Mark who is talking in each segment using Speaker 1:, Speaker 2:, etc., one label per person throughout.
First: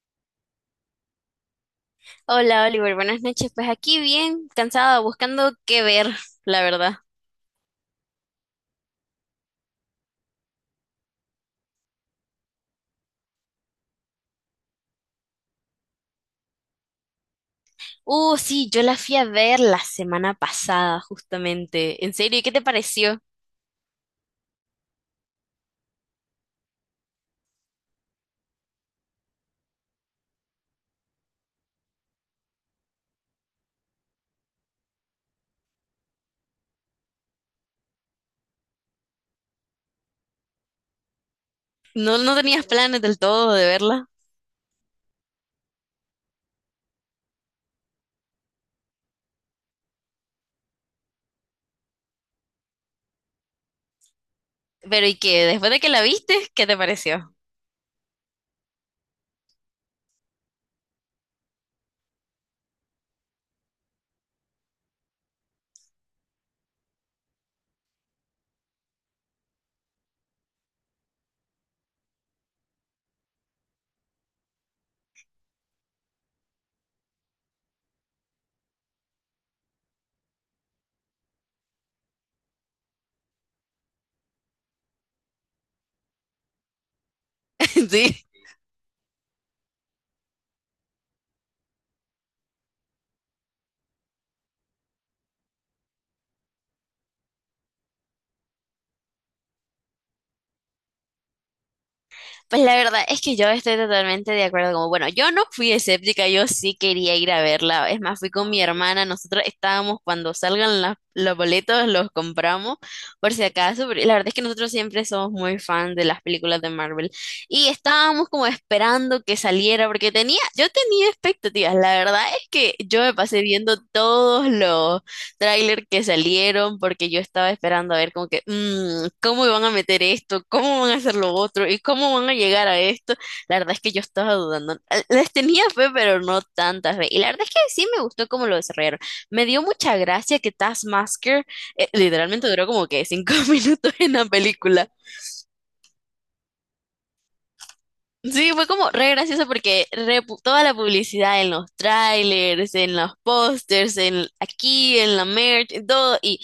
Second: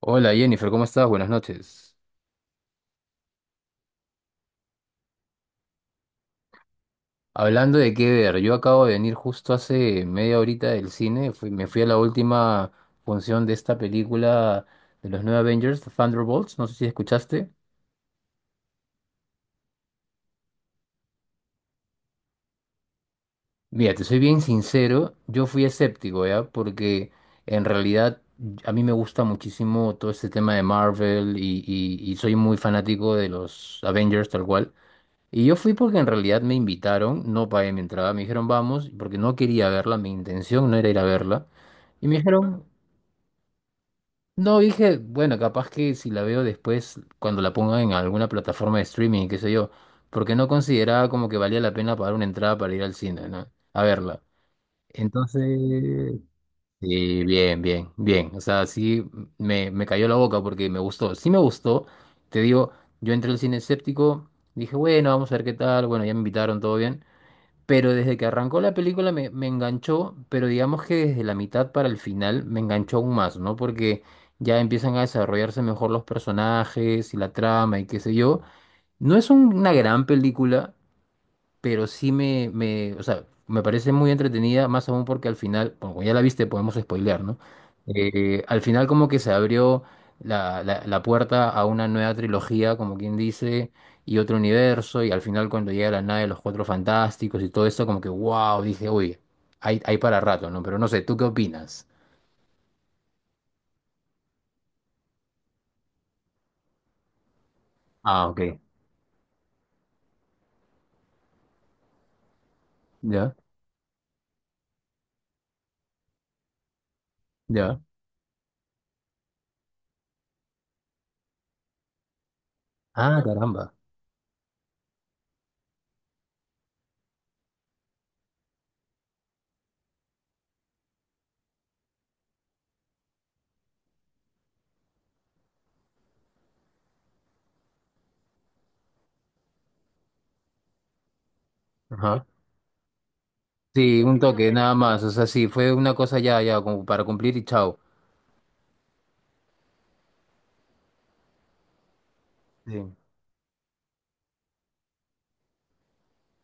Speaker 1: Hola Jennifer, ¿cómo estás? Buenas noches.
Speaker 2: Hola Oliver, buenas noches. Pues aquí bien cansada, buscando qué ver, la verdad.
Speaker 1: Hablando de qué ver, yo acabo de venir justo hace media horita del cine, me fui a la última función de esta película de los nuevos Avengers, Thunderbolts, no sé si escuchaste.
Speaker 2: Sí, yo la fui a ver la semana pasada, justamente. En serio, ¿y qué te pareció?
Speaker 1: Mira, te soy bien sincero, yo fui escéptico, ¿ya? Porque en realidad a mí me gusta muchísimo todo este tema de Marvel y soy muy fanático de los Avengers tal cual. Y yo fui porque en realidad me invitaron, no pagué mi entrada, me dijeron vamos, porque no quería verla, mi intención no era ir a verla. Y me
Speaker 2: No, no
Speaker 1: dijeron,
Speaker 2: tenías planes del todo de verla.
Speaker 1: no, dije, bueno, capaz que si la veo después, cuando la pongan en alguna plataforma de streaming, qué sé yo, porque no consideraba como que valía la pena pagar una entrada para ir al cine, ¿no? A verla.
Speaker 2: Pero ¿y
Speaker 1: Entonces,
Speaker 2: qué? Después de que la viste, ¿qué te
Speaker 1: sí,
Speaker 2: pareció?
Speaker 1: bien, bien, bien. O sea, sí me cayó la boca porque me gustó. Sí me gustó, te digo, yo entré al cine escéptico, dije, bueno, vamos a ver qué tal, bueno, ya me invitaron, todo bien. Pero desde que arrancó la película me enganchó, pero digamos que desde la mitad para el final me enganchó aún más, ¿no? Porque ya empiezan a desarrollarse mejor los personajes y la trama y qué sé yo. No es una gran película, pero sí o sea, me parece muy entretenida, más aún porque al final, bueno, como ya la viste, podemos spoilear, ¿no?
Speaker 2: Sí.
Speaker 1: Al final como que se abrió la puerta a una nueva trilogía, como quien dice, y otro universo, y al final cuando llega la nave de los Cuatro Fantásticos y todo esto, como que, wow, dije, uy, hay para rato, ¿no? Pero no sé, ¿tú qué opinas?
Speaker 2: Pues la verdad es que yo estoy totalmente de acuerdo. Como, bueno, yo no fui escéptica, yo sí quería ir a verla. Es más,
Speaker 1: Ah,
Speaker 2: fui
Speaker 1: ok.
Speaker 2: con mi hermana. Nosotros estábamos cuando salgan los boletos, los compramos por
Speaker 1: Ya,
Speaker 2: si acaso. Pero la verdad es que nosotros siempre somos muy fan de las películas de Marvel. Y
Speaker 1: ya.
Speaker 2: estábamos como esperando que saliera porque tenía, yo tenía expectativas. La verdad es que yo me
Speaker 1: Ah,
Speaker 2: pasé
Speaker 1: caramba.
Speaker 2: viendo todos los tráiler que salieron porque yo estaba esperando a ver como que, "Mm, ¿cómo van a meter esto? ¿Cómo van a hacer lo otro? ¿Y cómo van a llegar a esto?" La verdad es que yo estaba dudando. Les tenía fe, pero no tanta fe. Y la verdad es que sí me gustó cómo lo desarrollaron. Me dio mucha gracia que Taskmaster
Speaker 1: Ajá.
Speaker 2: literalmente duró como que cinco minutos
Speaker 1: Sí,
Speaker 2: en
Speaker 1: un
Speaker 2: la
Speaker 1: toque, nada
Speaker 2: película.
Speaker 1: más. O sea, sí, fue una cosa ya, ya, como para cumplir y chao.
Speaker 2: Sí, fue como re gracioso porque toda la publicidad en los trailers,
Speaker 1: Sí.
Speaker 2: en los pósters, en aquí, en la merch, en todo, y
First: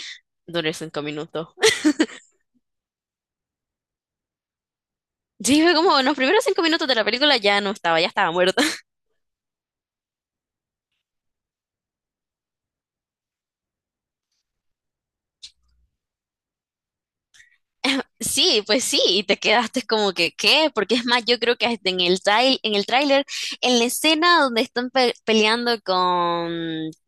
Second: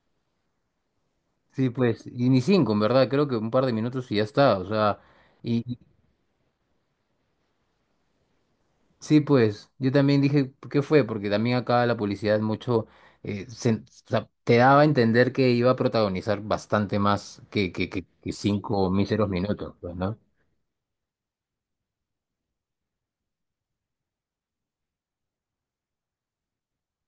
Speaker 2: duró cinco minutos.
Speaker 1: Sí, pues, y ni cinco, en verdad, creo que un par de minutos y ya está, o sea,
Speaker 2: Sí,
Speaker 1: y
Speaker 2: fue
Speaker 1: y
Speaker 2: como en los primeros cinco minutos de la película ya no estaba, ya estaba muerta.
Speaker 1: sí, pues, yo también dije, ¿qué fue? Porque también acá la publicidad mucho, o sea, te daba a entender que iba a protagonizar bastante más que
Speaker 2: Sí, pues
Speaker 1: cinco
Speaker 2: sí, y
Speaker 1: míseros
Speaker 2: te
Speaker 1: minutos,
Speaker 2: quedaste
Speaker 1: pues,
Speaker 2: como
Speaker 1: ¿no?
Speaker 2: que, ¿qué? Porque es más, yo creo que hasta en en el tráiler, en la escena donde están peleando con,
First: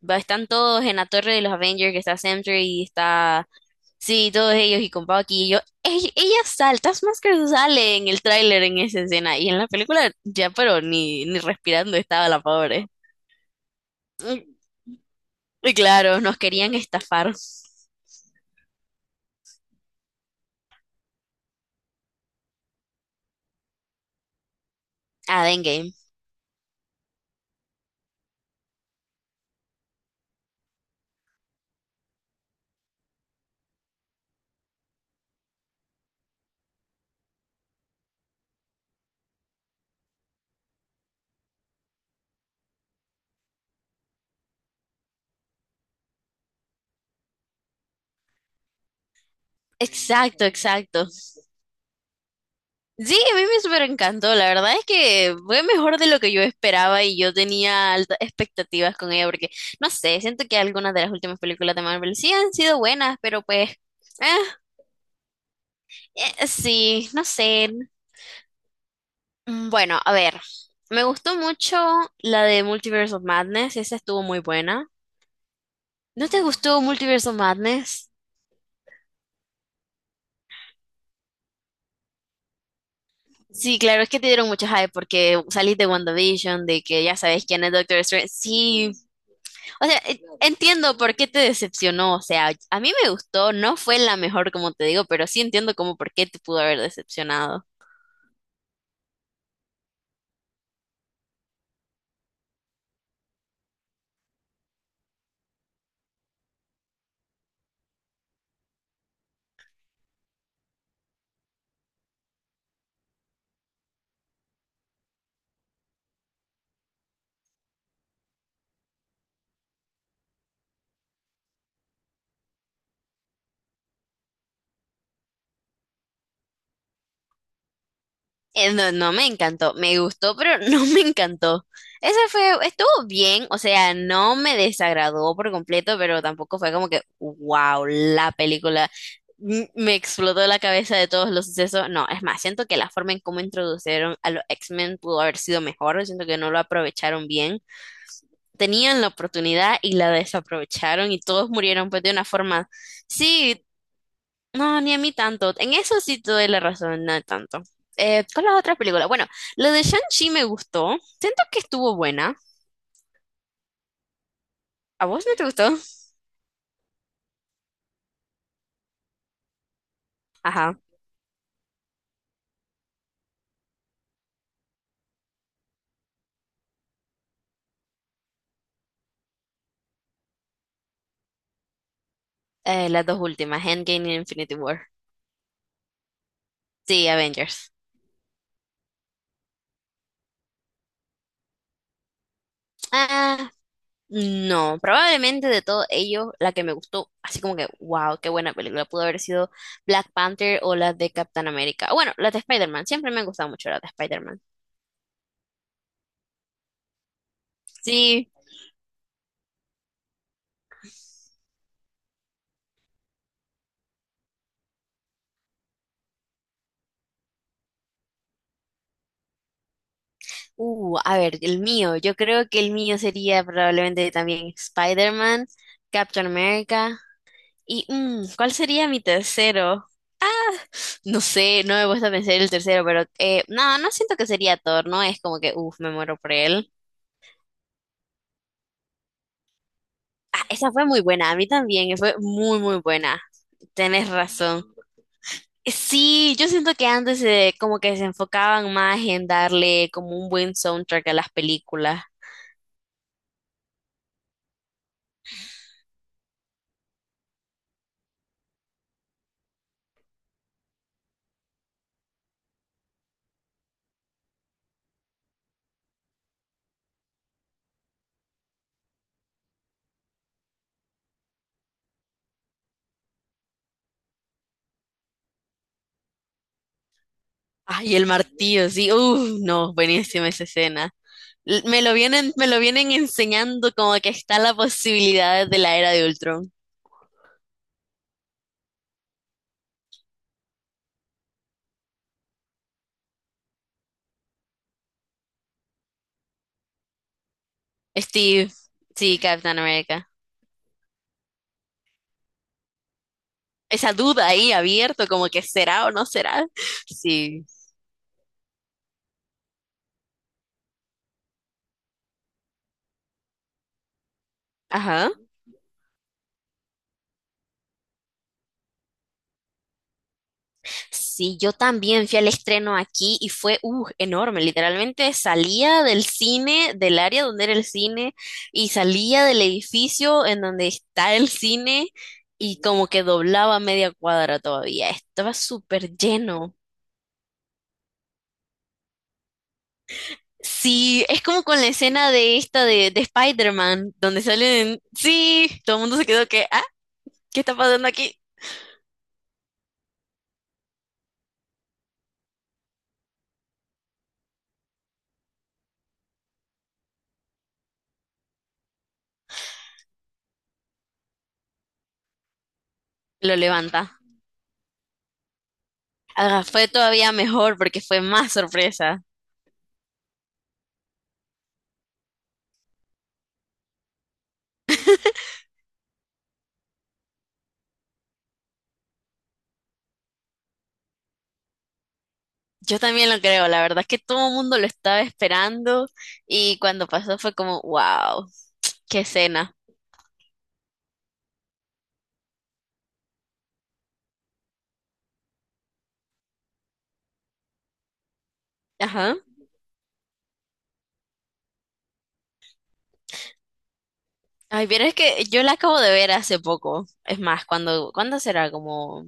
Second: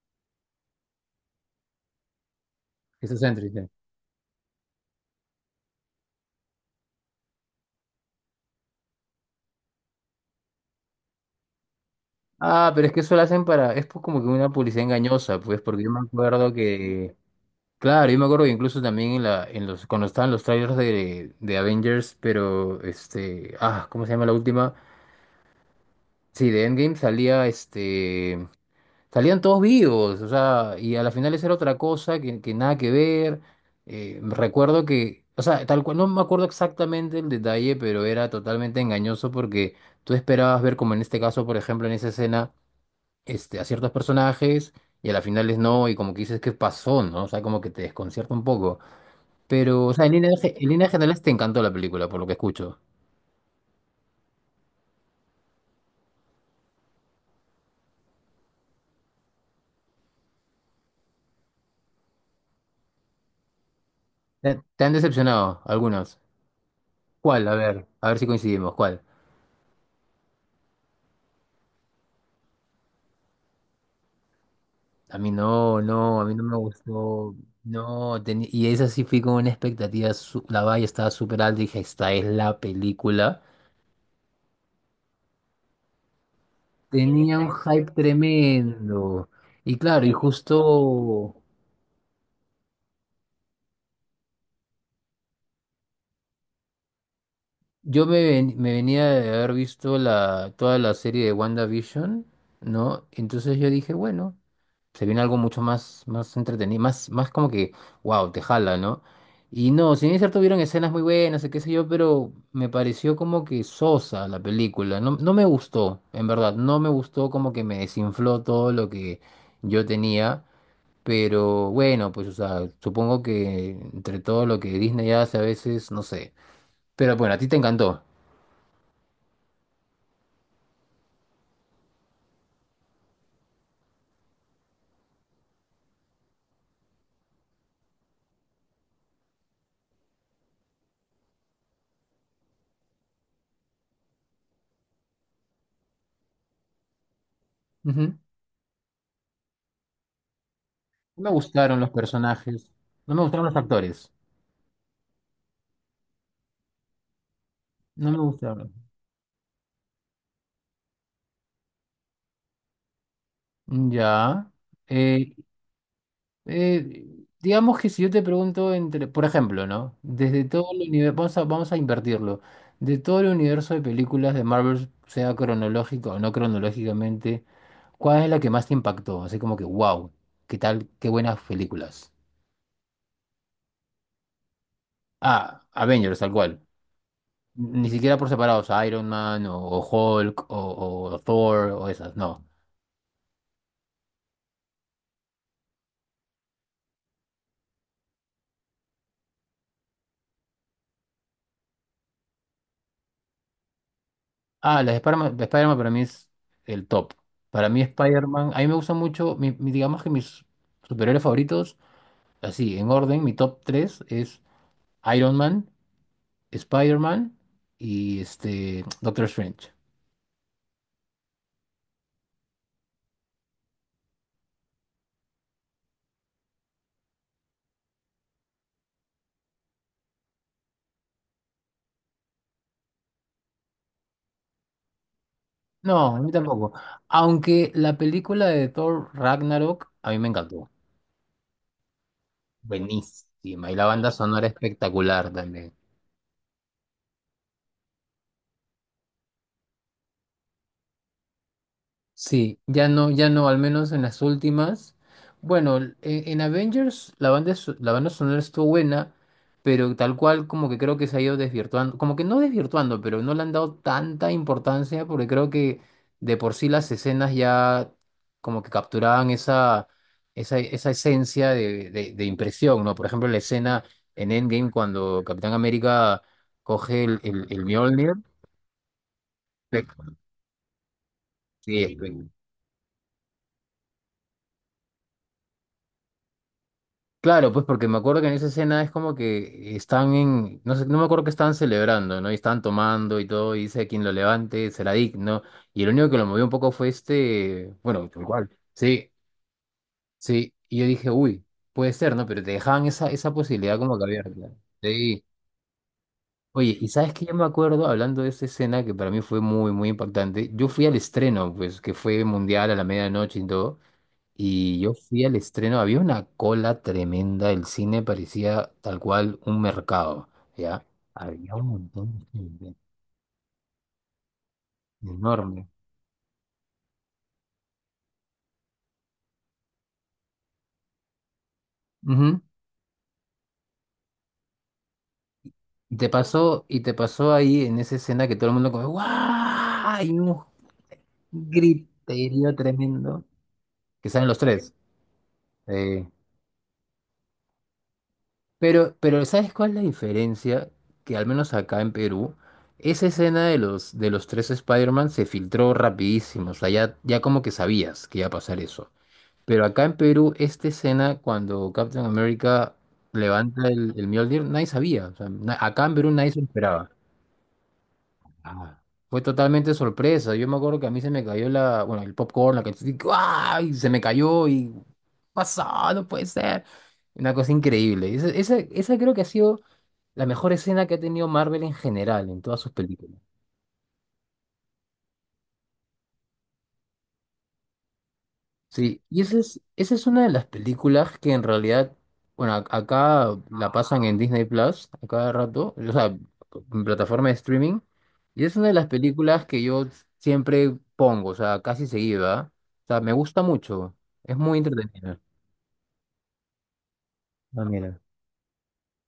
Speaker 2: están todos en la torre de los Avengers, que está Sentry y
Speaker 1: Eso es
Speaker 2: está,
Speaker 1: triste.
Speaker 2: sí, todos ellos y con Bucky y yo, "Ey, ella, sale". Taskmaster sale en el tráiler en esa escena y en la película ya, pero ni respirando estaba la
Speaker 1: Ah, pero
Speaker 2: pobre.
Speaker 1: es que eso lo hacen para, es pues como que una publicidad engañosa, pues,
Speaker 2: Y
Speaker 1: porque yo me
Speaker 2: claro, nos
Speaker 1: acuerdo
Speaker 2: querían
Speaker 1: que,
Speaker 2: estafar.
Speaker 1: claro, yo me acuerdo que incluso también en en los, cuando estaban los trailers de Avengers, pero, este, ah, ¿cómo se llama la última?
Speaker 2: Ah, dengue.
Speaker 1: Sí, de Endgame salía este. Salían todos vivos, o sea, y a la final esa era otra cosa que nada que ver. Recuerdo que, o sea, tal cual, no me acuerdo exactamente el detalle, pero era totalmente engañoso porque tú esperabas ver, como en este caso, por ejemplo, en esa escena, este, a ciertos personajes y a la final es no, y como que dices, ¿qué pasó? ¿No? O sea, como que te desconcierta un poco. Pero, o sea, en
Speaker 2: Exacto,
Speaker 1: en líneas
Speaker 2: exacto.
Speaker 1: generales te encantó la película, por lo que escucho.
Speaker 2: Sí, a mí me súper encantó. La verdad es que fue mejor de lo que yo esperaba y yo tenía altas expectativas con ella porque, no sé, siento que algunas de las últimas películas de Marvel sí han sido buenas, pero pues,
Speaker 1: Te han decepcionado algunos?
Speaker 2: sí, no
Speaker 1: ¿Cuál?
Speaker 2: sé.
Speaker 1: A ver si coincidimos, ¿cuál?
Speaker 2: Bueno, a ver, me gustó mucho la de Multiverse of Madness, esa estuvo muy buena.
Speaker 1: A mí no, No, a
Speaker 2: ¿No
Speaker 1: mí
Speaker 2: te
Speaker 1: no me
Speaker 2: gustó Multiverse
Speaker 1: gustó.
Speaker 2: of Madness?
Speaker 1: No, y esa sí fui con una expectativa, la valla estaba súper alta y dije, esta es la película.
Speaker 2: Sí, claro, es que te dieron mucho hype porque salís de WandaVision, de
Speaker 1: Sí,
Speaker 2: que ya
Speaker 1: tenía
Speaker 2: sabes
Speaker 1: un
Speaker 2: quién es
Speaker 1: hype
Speaker 2: Doctor Strange. Sí.
Speaker 1: tremendo. Y
Speaker 2: O sea,
Speaker 1: claro, y
Speaker 2: entiendo por qué
Speaker 1: justo,
Speaker 2: te decepcionó. O sea, a mí me gustó, no fue la mejor, como te digo, pero sí entiendo como por qué te pudo haber decepcionado.
Speaker 1: yo me venía de haber visto toda la serie de WandaVision, ¿no? Entonces yo dije, bueno, se viene algo mucho más, más entretenido, más, más como que, wow, te jala, ¿no? Y no, si bien es cierto, hubieron escenas muy buenas, y qué sé yo, pero me pareció como que sosa la película. No, no me gustó, en verdad, no me gustó como que me desinfló todo lo que yo tenía. Pero bueno, pues, o sea, supongo que entre todo lo que Disney hace a veces, no sé. Pero bueno, a ti te encantó.
Speaker 2: No, no me encantó, me gustó, pero no me encantó. Esa fue, estuvo bien, o sea, no me desagradó por completo, pero tampoco fue como que, wow, la película me explotó la cabeza de todos los sucesos. No, es más, siento que la forma en cómo introdujeron a los X-Men pudo haber sido mejor, siento que no lo aprovecharon bien.
Speaker 1: Ujú.
Speaker 2: Tenían la oportunidad y la desaprovecharon y
Speaker 1: No me
Speaker 2: todos
Speaker 1: gustaron los
Speaker 2: murieron pues de una
Speaker 1: personajes.
Speaker 2: forma.
Speaker 1: No me gustaron los
Speaker 2: Sí,
Speaker 1: actores.
Speaker 2: no, ni a mí tanto. En eso sí te doy la razón, no tanto.
Speaker 1: No me
Speaker 2: Con las
Speaker 1: gustaron.
Speaker 2: otras películas, bueno, lo de Shang-Chi me gustó. Siento que estuvo buena.
Speaker 1: Ya.
Speaker 2: ¿A vos
Speaker 1: Eh,
Speaker 2: no te gustó?
Speaker 1: eh, digamos que si yo te pregunto entre, por ejemplo, ¿no? Desde todo
Speaker 2: Ajá.
Speaker 1: el universo, vamos a invertirlo. De todo el universo de películas de Marvel, sea cronológico o no cronológicamente, ¿cuál es la que más te impactó? Así como que, wow, qué tal, qué buenas películas.
Speaker 2: Las dos últimas, Endgame y Infinity War.
Speaker 1: Ah, Avengers, tal cual.
Speaker 2: Sí, Avengers.
Speaker 1: Ni siquiera por separados, o Hulk o Thor o esas, no.
Speaker 2: Ah, no, probablemente de todo ello, la que me gustó, así como que, wow, qué buena película, pudo haber sido Black Panther o la de Captain America. Bueno, la de Spider-Man, siempre me han gustado mucho la de Spider-Man.
Speaker 1: Ah, las de Spider-Man para mí es el top. Para mí
Speaker 2: Sí,
Speaker 1: Spider-Man, a mí me gusta mucho, digamos que mis superhéroes favoritos, así, en orden, mi top 3 es Iron Man, Spider-Man y este Doctor Strange.
Speaker 2: a ver, el mío, yo creo que el mío sería probablemente también Spider-Man, Captain America y mm, ¿cuál sería mi tercero? No sé, no me gusta pensar el tercero, pero no, no siento que sería Thor, no es como que, uff, me
Speaker 1: No,
Speaker 2: muero
Speaker 1: a mí
Speaker 2: por él.
Speaker 1: tampoco. Aunque la película de Thor Ragnarok a mí me
Speaker 2: Ah,
Speaker 1: encantó.
Speaker 2: esa fue muy buena, a mí también, fue muy, muy buena,
Speaker 1: Buenísima. Y la
Speaker 2: tenés
Speaker 1: banda sonora
Speaker 2: razón.
Speaker 1: espectacular también.
Speaker 2: Sí, yo siento que antes como que se enfocaban más en darle como un buen soundtrack a las películas.
Speaker 1: Sí, ya no, ya no, al menos en las últimas. Bueno, en Avengers la banda sonora estuvo buena, pero tal cual como que creo que se ha ido desvirtuando, como que no desvirtuando, pero no le han dado tanta importancia porque creo que de por sí las escenas ya como que capturaban esa, esa, esa esencia de impresión, ¿no? Por ejemplo, la escena en Endgame cuando Capitán América coge el
Speaker 2: Ay, el
Speaker 1: Mjolnir.
Speaker 2: martillo, sí. Uff, no,
Speaker 1: Espe-
Speaker 2: buenísima esa escena.
Speaker 1: Sí,
Speaker 2: Me lo vienen enseñando como que está la posibilidad de la era de Ultron.
Speaker 1: claro, pues porque me acuerdo que en esa escena es como que están en, no sé, no me acuerdo que estaban celebrando, ¿no? Y estaban tomando y todo, y dice quien lo levante será digno. Y el único que lo movió un poco fue este, bueno, tal cual.
Speaker 2: Steve,
Speaker 1: Sí,
Speaker 2: sí, Capitán América.
Speaker 1: sí. Y yo dije, uy, puede ser, ¿no? Pero te dejaban esa, esa posibilidad
Speaker 2: Esa
Speaker 1: como que
Speaker 2: duda
Speaker 1: abierta.
Speaker 2: ahí abierto,
Speaker 1: Sí.
Speaker 2: como que será o no será.
Speaker 1: Oye, y sabes que yo me
Speaker 2: Sí.
Speaker 1: acuerdo, hablando de esa escena que para mí fue muy, muy impactante, yo fui al estreno, pues, que fue mundial a la medianoche y todo. Y yo
Speaker 2: Ajá.
Speaker 1: fui al estreno, había una cola tremenda, el cine parecía tal cual un mercado, ¿ya?
Speaker 2: Sí, yo
Speaker 1: Había un
Speaker 2: también
Speaker 1: montón
Speaker 2: fui al
Speaker 1: de gente,
Speaker 2: estreno aquí y fue enorme. Literalmente
Speaker 1: enorme.
Speaker 2: salía del cine, del área donde era el cine, y salía del edificio en donde está el cine,
Speaker 1: Ujú.
Speaker 2: y como que doblaba media cuadra todavía. Estaba súper lleno.
Speaker 1: Y te pasó ahí en esa escena que todo el mundo como, ¡guau! Hay un
Speaker 2: Sí, es como con la escena de
Speaker 1: griterío
Speaker 2: esta de
Speaker 1: tremendo,
Speaker 2: Spider-Man,
Speaker 1: que
Speaker 2: donde
Speaker 1: salen los tres.
Speaker 2: salen, sí, todo el mundo se
Speaker 1: Eh,
Speaker 2: quedó que, ah, ¿qué está pasando aquí?
Speaker 1: pero ¿sabes cuál es la diferencia? Que al menos acá en Perú, esa escena de los tres Spider-Man se filtró rapidísimo, o sea, ya, ya como que sabías que iba a pasar eso. Pero acá en Perú, esta escena, cuando Captain America
Speaker 2: Lo
Speaker 1: levanta
Speaker 2: levanta.
Speaker 1: el Mjolnir, nadie sabía. O sea, acá en Perú nadie se
Speaker 2: Ah,
Speaker 1: lo
Speaker 2: fue
Speaker 1: esperaba.
Speaker 2: todavía mejor porque fue más
Speaker 1: Ah,
Speaker 2: sorpresa.
Speaker 1: fue totalmente sorpresa. Yo me acuerdo que a mí se me cayó la, bueno, el popcorn, la canción, ¡ay! Se me cayó y pasó, no puede ser. Una cosa increíble. Esa creo que ha sido la mejor escena que ha tenido Marvel en general, en todas sus
Speaker 2: Yo también lo
Speaker 1: películas.
Speaker 2: creo, la verdad es que todo el mundo lo estaba esperando y cuando pasó fue como, wow, qué
Speaker 1: Sí,
Speaker 2: escena.
Speaker 1: esa es una de las películas que en realidad, bueno, acá la pasan en Disney Plus a cada rato, o sea, en plataforma de streaming, y es una de las
Speaker 2: Ajá.
Speaker 1: películas que yo siempre pongo, o sea, casi seguida. O sea, me gusta mucho, es muy
Speaker 2: Ay, pero es
Speaker 1: entretenida.
Speaker 2: que yo la acabo de ver hace poco. Es más,
Speaker 1: Ah,
Speaker 2: cuando,
Speaker 1: mira.
Speaker 2: ¿cuándo será? Como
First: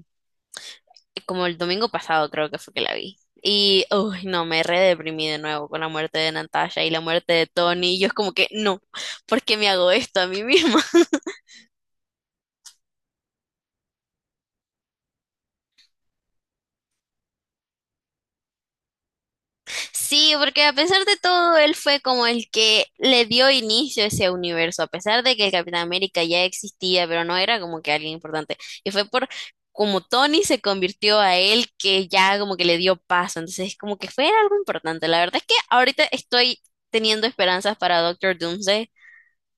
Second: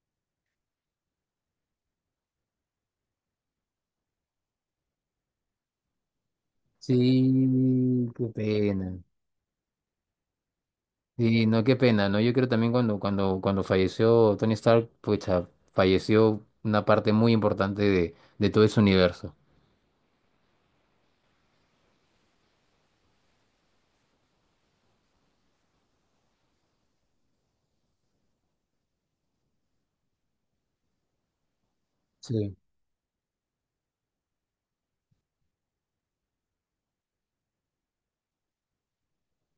Speaker 2: como el domingo pasado creo que fue que la vi. Y, uy, no, me re deprimí de nuevo con la muerte de Natasha y la muerte de Tony. Y yo
Speaker 1: Sí,
Speaker 2: es
Speaker 1: qué
Speaker 2: como que, no,
Speaker 1: pena.
Speaker 2: ¿por qué me hago esto a mí misma?
Speaker 1: Sí, no, qué pena, ¿no? Yo creo también cuando falleció Tony Stark, pucha, falleció una parte muy importante de todo ese universo.
Speaker 2: Sí, porque a pesar de todo, él fue como el que le dio inicio a ese universo, a pesar de que el Capitán América ya existía, pero no era como que alguien importante. Y fue por como Tony se convirtió a él que ya como que le dio paso. Entonces, como que fue algo importante. La verdad es que ahorita estoy teniendo esperanzas para Doctor Doomsday.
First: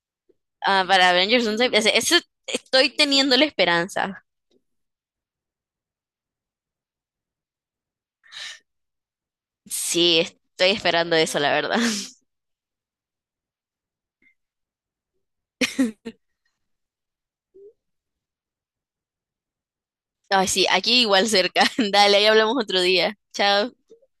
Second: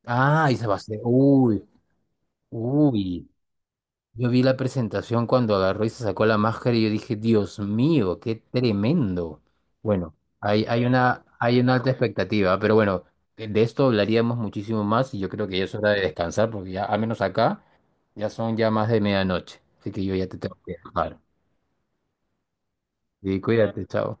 Speaker 1: Ah, y
Speaker 2: Ah,
Speaker 1: Sebastián.
Speaker 2: para Avengers
Speaker 1: Uy,
Speaker 2: Doomsday, estoy
Speaker 1: uy.
Speaker 2: teniendo la esperanza.
Speaker 1: Yo vi la presentación cuando agarró y se sacó la máscara y yo dije, Dios mío, qué tremendo. Bueno,
Speaker 2: Sí, estoy esperando eso, la
Speaker 1: hay una
Speaker 2: verdad.
Speaker 1: alta expectativa, pero bueno, de esto hablaríamos muchísimo más y yo creo que ya es hora de descansar porque ya, al menos acá, ya son ya más de medianoche. Así que yo ya te
Speaker 2: Ay,
Speaker 1: tengo
Speaker 2: sí,
Speaker 1: que
Speaker 2: aquí
Speaker 1: dejar.
Speaker 2: igual cerca. Dale, ahí hablamos otro día.
Speaker 1: Y
Speaker 2: Chao.
Speaker 1: cuídate, chao.